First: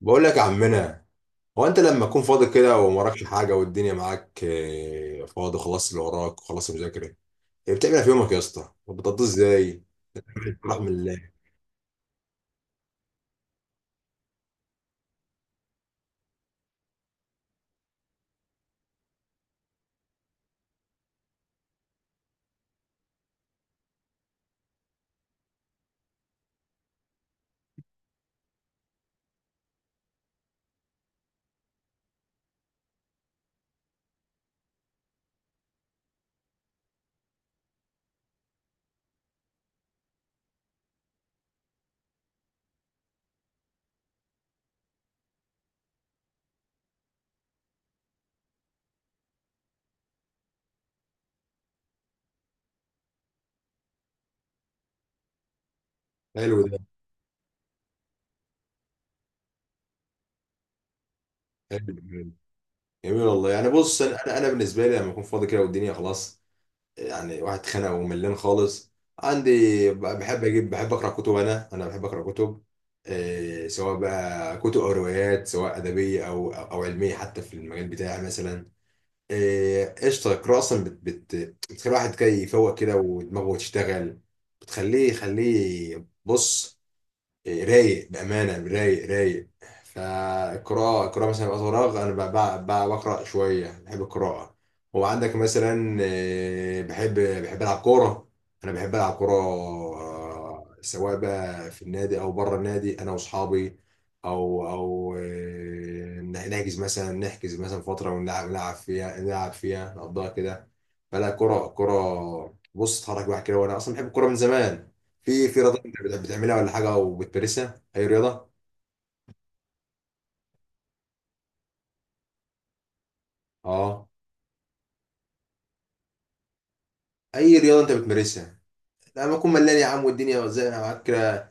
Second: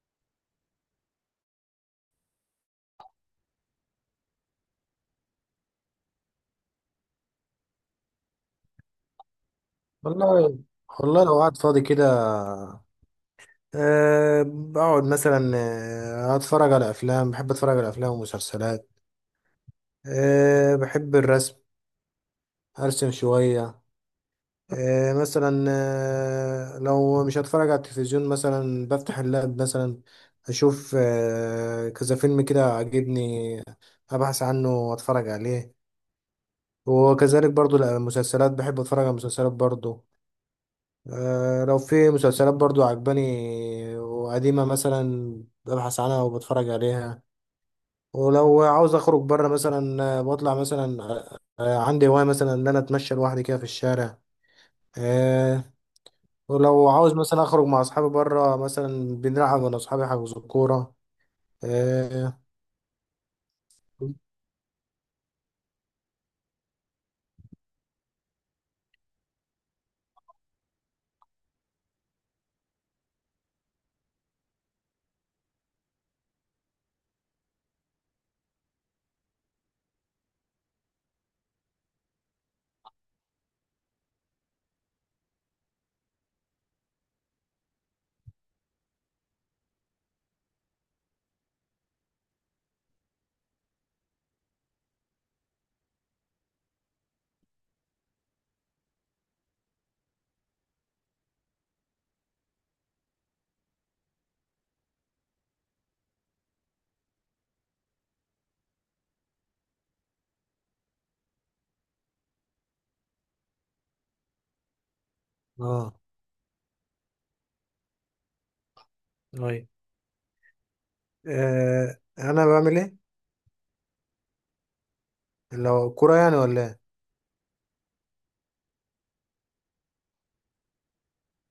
بقول لك يا عمنا. هو انت لما تكون فاضي كده ومراكش حاجه والدنيا معاك فاضي خلاص اللي وراك وخلاص المذاكره، إيه بتعمل؟ إيه في يومك يا اسطى بتقضيه ازاي؟ والله رحم والله الله. لو قعد فاضي كده، بقعد مثلا، اتفرج على افلام. بحب اتفرج على افلام ومسلسلات. بحب الرسم، ارسم شوية. مثلا لو مش هتفرج على التلفزيون مثلا بفتح اللاب مثلا، اشوف كذا فيلم كده عاجبني، ابحث عنه واتفرج عليه. وكذلك برضو المسلسلات، بحب اتفرج على المسلسلات برضو. لو في مسلسلات برضو عجباني وقديمة مثلا، ببحث عنها وبتفرج عليها. ولو عاوز اخرج بره مثلا، بطلع مثلا، عندي هواية مثلا ان انا اتمشى لوحدي كده في الشارع. آه، حلو ده. ولو عاوز مثلا اخرج مع اصحابي بره مثلا، بنلعب انا واصحابي حجز الكورة. حلو جميل. اه. جميل والله. يعني بص انا انا أنا بالنسبه لي لما اكون فاضي كده والدنيا خلاص، يعني واحد خانق وملان خالص، عندي بحب اقرا كتب، انا بحب اقرا كتب. سواء بقى كتب او روايات، سواء ادبيه او علميه، حتى في المجال بتاعي مثلا. قشطة. القراءة أصلا بت بت بتخلي الواحد كده يفوق كده، ودماغه تشتغل. يخليه بص، رايق بأمانة، رايق. فالقراءة، القراءة مثلا وقت فراغ أنا بقرأ شوية، بحب القراءة. هو عندك مثلا بحب ألعب كورة. أنا بحب ألعب كورة، سواء بقى في النادي أو بره النادي، أنا وأصحابي. أو أو آه، نحجز مثلا، نحجز مثلا فترة ونلعب، نلعب فيها نقضيها كده. فلا، كرة بص، اتحرك الواحد كده. وأنا أصلا بحب الكورة من زمان. في في رياضة انت اه. بتعملها ولا حاجة وبتمارسها؟ أي رياضة؟ أي. انا بعمل ايه، اه، لو كورة يعني ولا إيه؟ أي رياضة انت بتمارسها لما أكون ملان يا عم والدنيا زي معاك كده؟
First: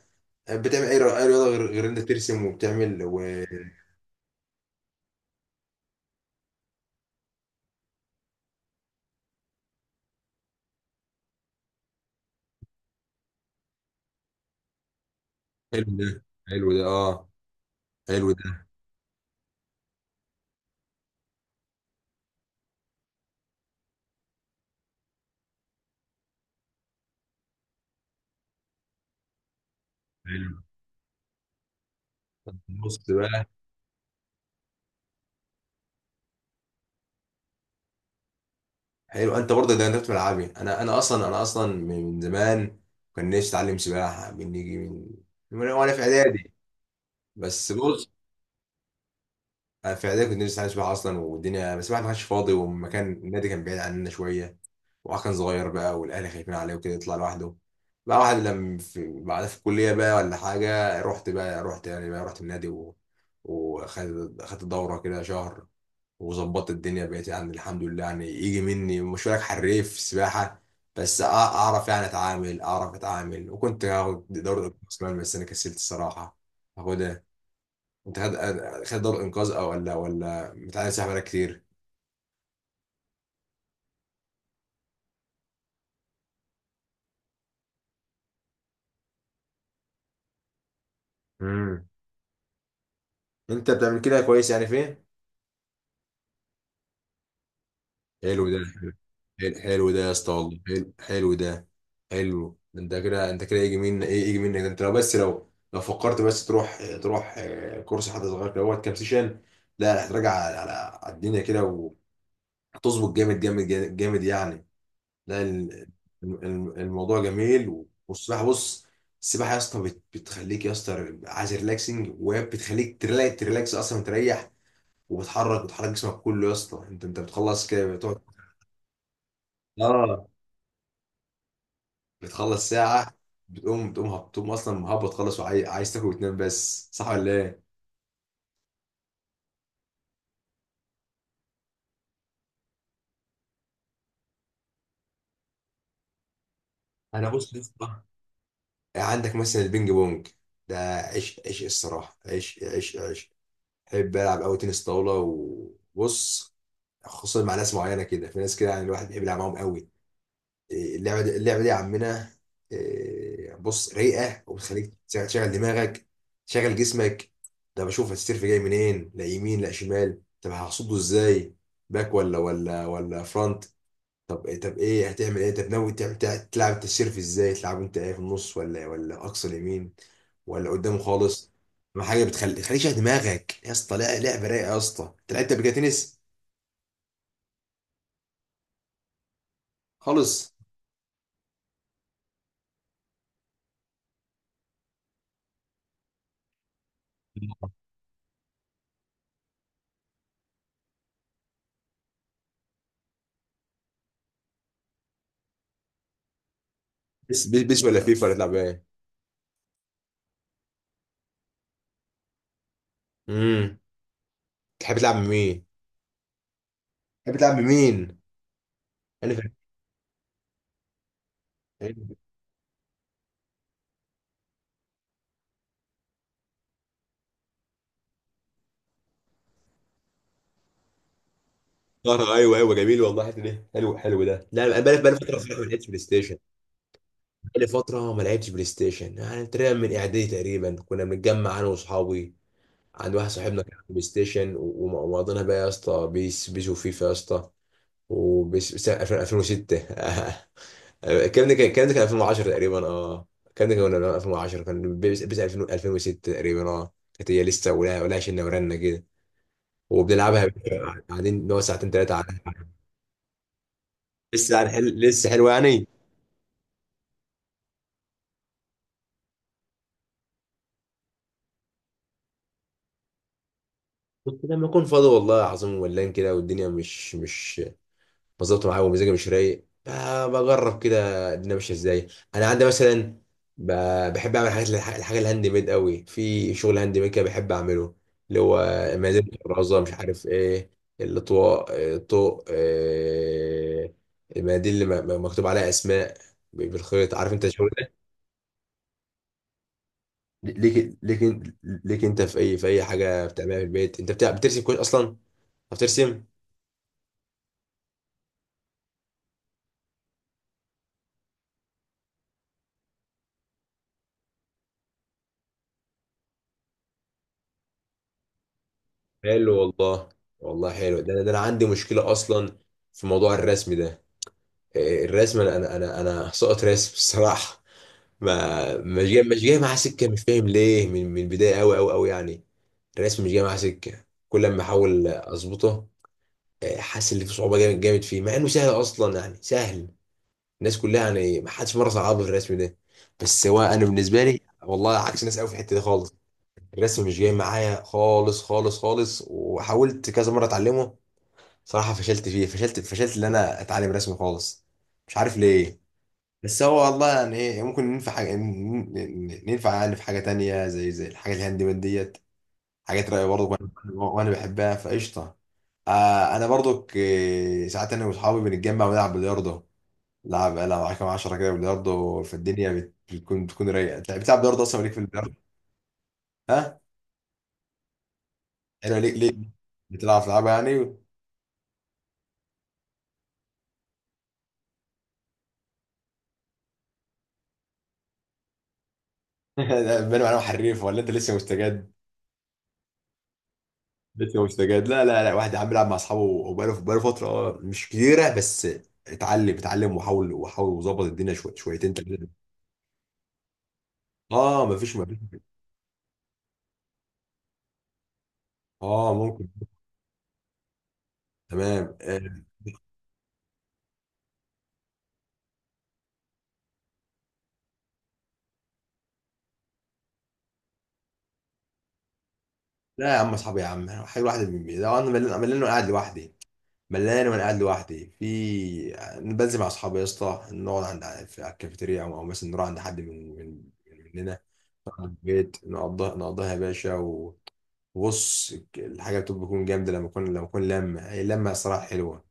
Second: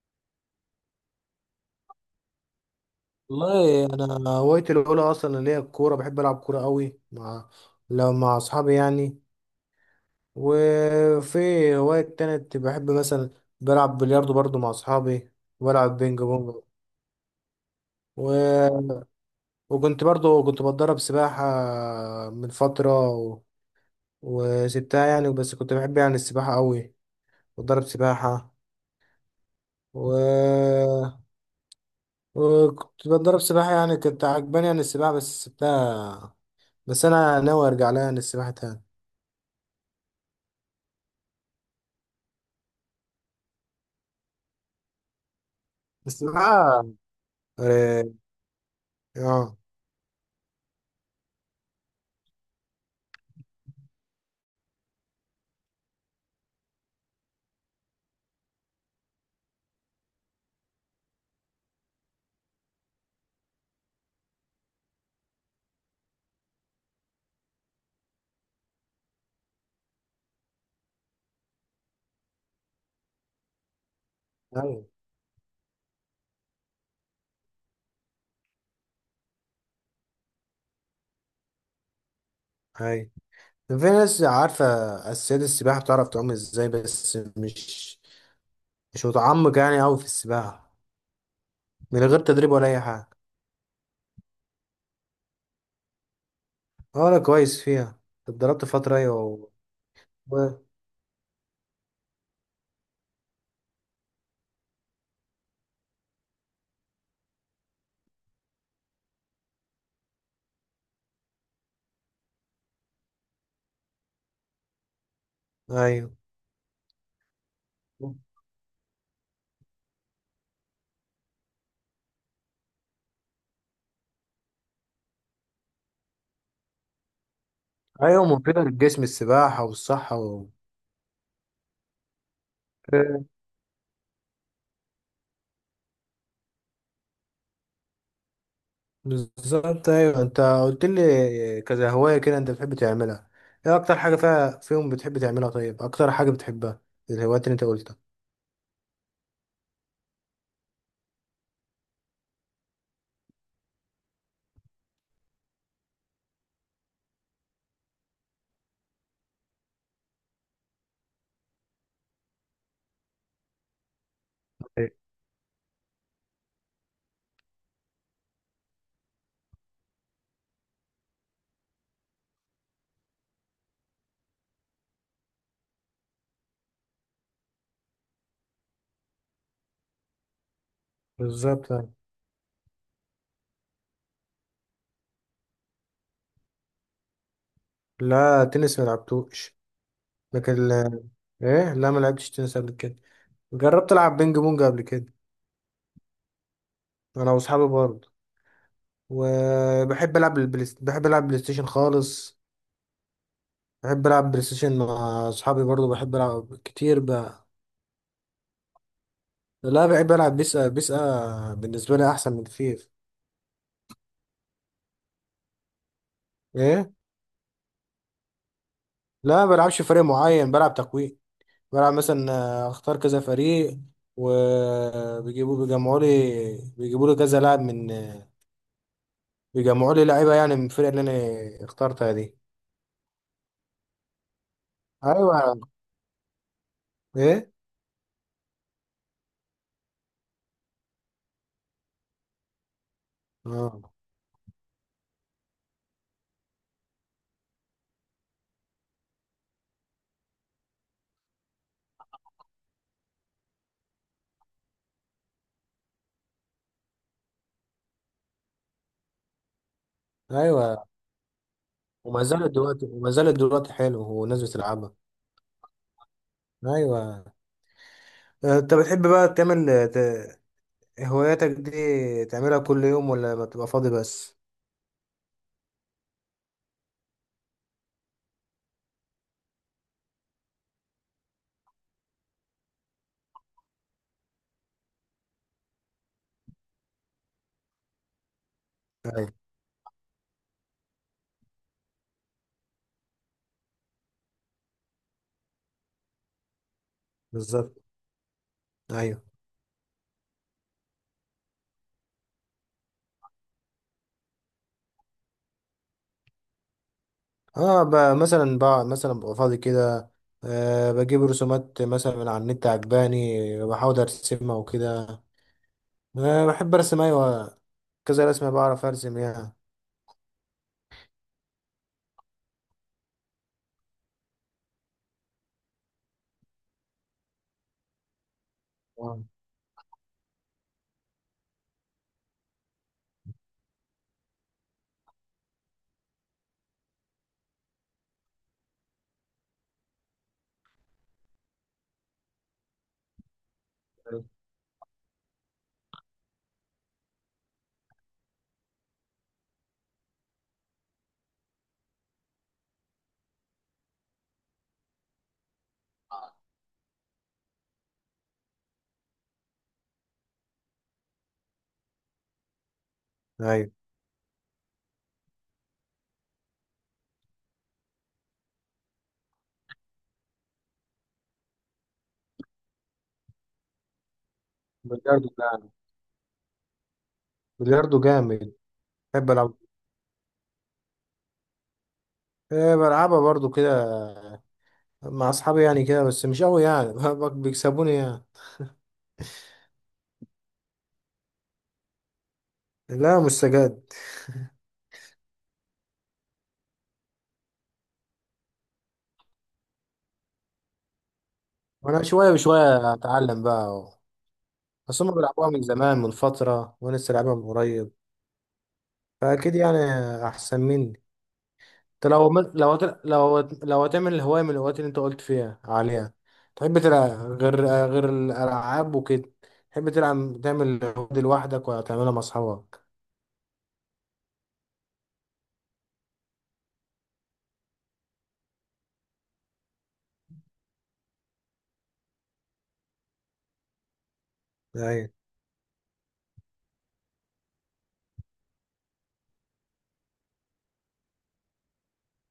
بتعمل أي رياضة، أي رياضة غير انت ترسم وبتعمل و... والله انا هوايتي الاولى اصلا اللي هي الكوره، بحب العب كوره قوي، مع لو مع اصحابي يعني. وفي هوايه تانية بحب مثلا، بلعب بلياردو برضو مع اصحابي، حلو وبلعب ده. بينج بونج. حلو ده اه. حلو ده. و... وكنت برضو بتدرب سباحه من فتره وسبتها يعني. بس كنت بحب يعني السباحه قوي، بتدرب سباحه و... حلو. طب بص بقى. يعني كنت عجباني يعني السباحه بس سبتها. بس انا ناوي ارجع لها يعني السباحه تاني. حلو، انت برضه ده انت في ملعبي. انا اصلا من زمان كان نفسي اتعلم سباحه من نيجي من وانا في بس بقى. اعدادي. بس اه. بص، آه، انا في اعدادي كنت نفسي اتعلم سباحه اصلا والدنيا، بس الواحد ما كانش فاضي والمكان النادي كان بعيد عننا شويه، وهو كان صغير بقى والاهل خايفين عليه وكده يطلع لوحده. بقى واحد لما في بعدها في الكليه بقى ولا حاجه، رحت بقى، رحت يعني بقى رحت النادي و... وخدت دوره كده شهر، وظبطت الدنيا، بقيت يعني الحمد لله يعني يجي مني، مش هقولك حريف سباحه، بس اعرف يعني اتعامل، اعرف اتعامل. وكنت هاخد دوره انقاذ ايوه، كمان، بس انا كسلت الصراحه. هاخدها. انت خد، خد دوره انقاذ. او ولا متعلم سباحه بقالك كتير؟ ايوه، في ناس عارفة أساسيات السباحة، بتعرف تعوم ازاي، بس مش، مش متعمق يعني أوي في السباحة امم. من غير تدريب ولا أي حاجة. انت بتعمل كده كويس يعني فين. اه، أنا كويس فيها. حلو ده اتدربت حلو فترة أيوة حلو حلو ده يا اسطى و... والله. حلو، حلو ده. حلو ده، انت كده، انت كده يجي منك ايه، يجي منك، ده انت لو بس لو فكرت بس تروح، تروح كورس حد صغير كده، وقت كام سيشن، لا هتراجع على الدنيا كده، وهتظبط، جامد يعني. لا ال- أيوه، الم- الموضوع جميل. والسباحه بص، السباحه يا اسطى بتخليك يا اسطى عايز ريلاكسنج، وبتخليك تريلاكس اصلا، تريح، وبتحرك جسمك كله يا اسطى. انت انت بتخلص كده بتقعد، أيوه، مفيدة للجسم السباحة والصحة اه. بتخلص ساعة، آه، بتقوم أصلا مهبط خالص، وعايز تاكل وتنام بس، صح ولا إيه؟ بالظبط. أيوه، أنت قلت لي كذا هواية كده أنت بتحب تعملها، إيه أكتر حاجة فيهم بتحب تعملها؟ طيب أكتر حاجة بتحبها أنا الهوايات بص اللي يا أنت قلتها؟ اسطى، عندك مثلا البينج بونج، ده عيش عيش الصراحة، عيش. بحب ألعب أوي تنس طاولة. وبص، خصوصا مع ناس معينة كده، في ناس كده يعني الواحد بيحب يلعب معاهم أوي. إيه، اللعبه دي يا عمنا، إيه، بص، رايقه، أيوة، وبتخليك تشغل دماغك، تشغل جسمك. ده بشوف السيرف جاي منين، لا يمين لا شمال، طب هصده ازاي، باك ولا فرونت؟ طب إيه، طب ايه هتعمل ايه، طب ناوي تعمل تلعب انت السيرف ازاي، تلعب انت ايه في النص ولا اقصى اليمين، ولا قدامه خالص؟ بالظبط. ما حاجه تخليك تشغل دماغك يا اسطى، لا لعبه رايقه يا اسطى. انت لعبت قبل كده تنس؟ لا، تنس ما لعبتوش، خالص. لكن ايه، لا، ما لعبتش تنس قبل كده. جربت العب بينج بونج قبل كده انا واصحابي برضه. وبحب العب البلاي بحب العب بلاي ستيشن خالص. بحب العب بلاي ستيشن مع اصحابي برضه، بحب العب كتير بيس بقى. بيس بيس ولا فيفا ولا تلعب ايه؟ لا، بحب العب بيسا، بيسا بالنسبه لي احسن من فيف. امم. تحب تلعب مين؟ ايه. تحب تلعب بمين؟ انا لا، ما فاكر بلعبش فريق معين، بلعب تقويم. بلعب مثلا، اختار كذا فريق، بيجمعوا لي، بيجيبوا لي كذا لاعب من بيجمعوا لي لعيبه يعني من الفرقه اللي انا اخترتها فترة. دي. ايوه ايوه، جميل والله، الحته دي حلو. حلو ده، لا انا بقالي فتره صراحه ما ايوه. لعبتش بلاي ستيشن. ايه. بقالي فتره ما لعبتش بلاي ستيشن، يعني تقريبا من اعدادي تقريبا. كنا بنتجمع انا واصحابي عند واحد صاحبنا كان عنده اه. بلاي ستيشن و... ومقضينا بقى يا اسطى بيس بيس وفيفا يا اسطى، وبيس بيس 2006. الكلام ده كان، الكلام ده كان 2010 تقريبا، اه الكلام ده كان 2010، كان بيس بيس 2000 2006 تقريبا، اه كانت هي لسه ولا شلنا ورنا كده وبنلعبها، ايوه. قاعدين نقعد ساعتين ثلاثه. وما زالت دلوقتي حلو، والناس لسه بتلعبها. هنحل، لسه حلوه يعني. ايوه. انت بتحب بقى تعمل ت- هواياتك دي، تعملها كل يوم ولا بتبقى فاضي بس؟ كنت لما اكون فاضي والله العظيم ولان كده والدنيا مش مظبوطه معايا ومزاجي مش رايق، بجرب كده الدنيا ماشيه ازاي. انا عندي مثلا، بحب اعمل حاجات، الحاجه الهاند ميد قوي، في شغل هاند ميد كده بحب اعمله، اللي هو ايوه. مزاد الرازه مش عارف ايه، الاطواق، الطوق، المناديل اللي مكتوب عليها اسماء بالخيط، عارف انت الشغل. بالظبط. ايوه. ليك انت في اي، في اي حاجه بتعملها في البيت، انت بتع... بترسم كويس اصلا، بترسم. اه، مثلا بقى مثلا ببقى فاضي كده، بجيب رسومات مثلا من على النت عجباني بحاول ارسمها وكده. بحب ارسم، ايوه، كذا رسمة بعرف ارسم يعني. حلو والله. والله حلو ده، انا ده انا عندي مشكله اصلا في موضوع الرسم ده، إيه، الرسم، انا سقط رسم الصراحه، ما مش جاي آه. مش جاي معاه سكه، مش فاهم ليه، من البدايه، قوي يعني. الرسم مش جاي معاه سكه، كل ما احاول اظبطه، إيه، حاسس ان في صعوبه جامد فيه، مع انه سهل اصلا يعني، سهل، الناس كلها يعني، ما حدش مره صعبها في الرسم ده، بس هو انا بالنسبه لي والله عكس الناس قوي في الحته دي خالص، الرسم مش جاي معايا، خالص، وحاولت كذا مره اتعلمه صراحه، فشلت فيه، فشلت ان اتعلم رسم خالص، مش عارف ليه. بس هو والله يعني ايه، ممكن ننفع حاجه، ننفع يعني في حاجه تانية، زي الحاجات الهاند ميد ديت، حاجات رايقه برضه، وانا ايوه. وأنا بحبها فقشطه. آه انا برضك، ساعات انا واصحابي بنتجمع ونلعب بلياردو، لعب انا معاك كام 10 كده بلياردو في الدنيا، بتكون، بتكون رايقه. انت بتلعب بلياردو اصلا، ليك في بلياردو البلياردو؟ جامد ها. بلياردو جامد. ايوه، ليك بحب ليك العب. بتلعب، تلعبها يعني. إيه، بلعبها برضو كده مع اصحابي يعني كده، بس مش قوي يعني بيكسبوني يعني. لا، بنو انا حريف ولا انت لسه مستجد؟ لا مش سجاد. لسه مستجد. لا، واحد يا عم بيلعب مع اصحابه وبقاله، فتره اه، مش كتيره، بس اتعلم، وحاول، وظبط الدنيا شويه، شويتين وانا تلاته. شويه بشويه اتعلم بقى أهو. اه، مفيش بس هم مفيش بيلعبوها من زمان من فتره وانا لسه لعبها من قريب، اه ممكن. فاكيد يعني احسن مني. تمام انت آه. لو لو هتعمل الهوايه من الهوايات اللي انت قلت فيها عليها، تحب تلعب، غير غير الالعاب وكده، تحب تلعب تعمل الهواية دي لوحدك ولا تعملها مع اصحابك؟ لا يا عم اصحابي يا عم، حلو واحد من ده انا ملان، وأنا قاعد لوحدي، ملان وانا قاعد لوحدي في، بنزل مع اصحابي يا اسطى، نقعد عند في على الكافيتيريا، أو مثلا نروح عند حد من مننا في ايوه. البيت، نقضيها يا باشا و... وبص الحاجه بتكون جامده لما اكون، لما هي اللمه صراحه حلوه،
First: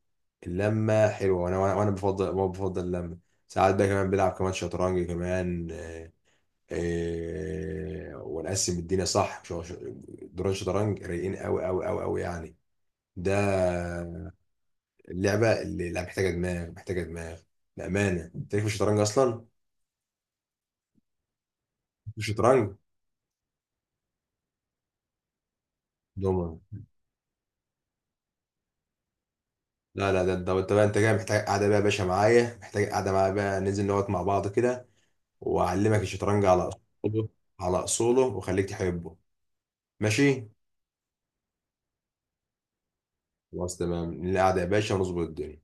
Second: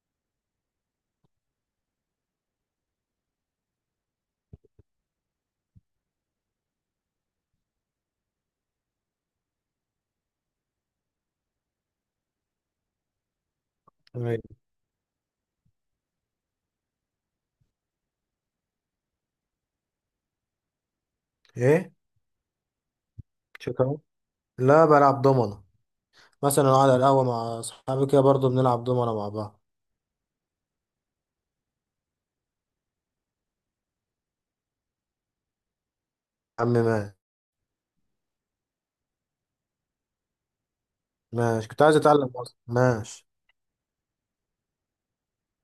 اللمه حلوه، وانا وانا وأنا بفضل ما بفضل اللمه. ساعات بقى كمان بلعب كمان شطرنج كمان، ونقسم الدنيا صح، دوران شطرنج رايقين، قوي يعني. ده ايوه. اللعبه اللي، لا محتاجه دماغ. بامانه، انت ليك في الشطرنج اصلا؟ ايه. مش شطرنج، شكرا. لا، بلعب دومنة دوما. مثلا، قاعد على القهوة مع أصحابي كده برضه بنلعب دومنة مع بعض. يا لا ده انت، انت بقى انت جاي محتاج قاعده بقى يا باشا معايا، محتاج قاعده معايا بقى، ننزل نقعد مع بعض كده، واعلمك الشطرنج على عم ماشي. اصوله، على اصوله، واخليك تحبه. ماشي. ماشي، كنت عايز أتعلم أصلا. ماشي. خلاص تمام، نقعد يا باشا ونظبط الدنيا.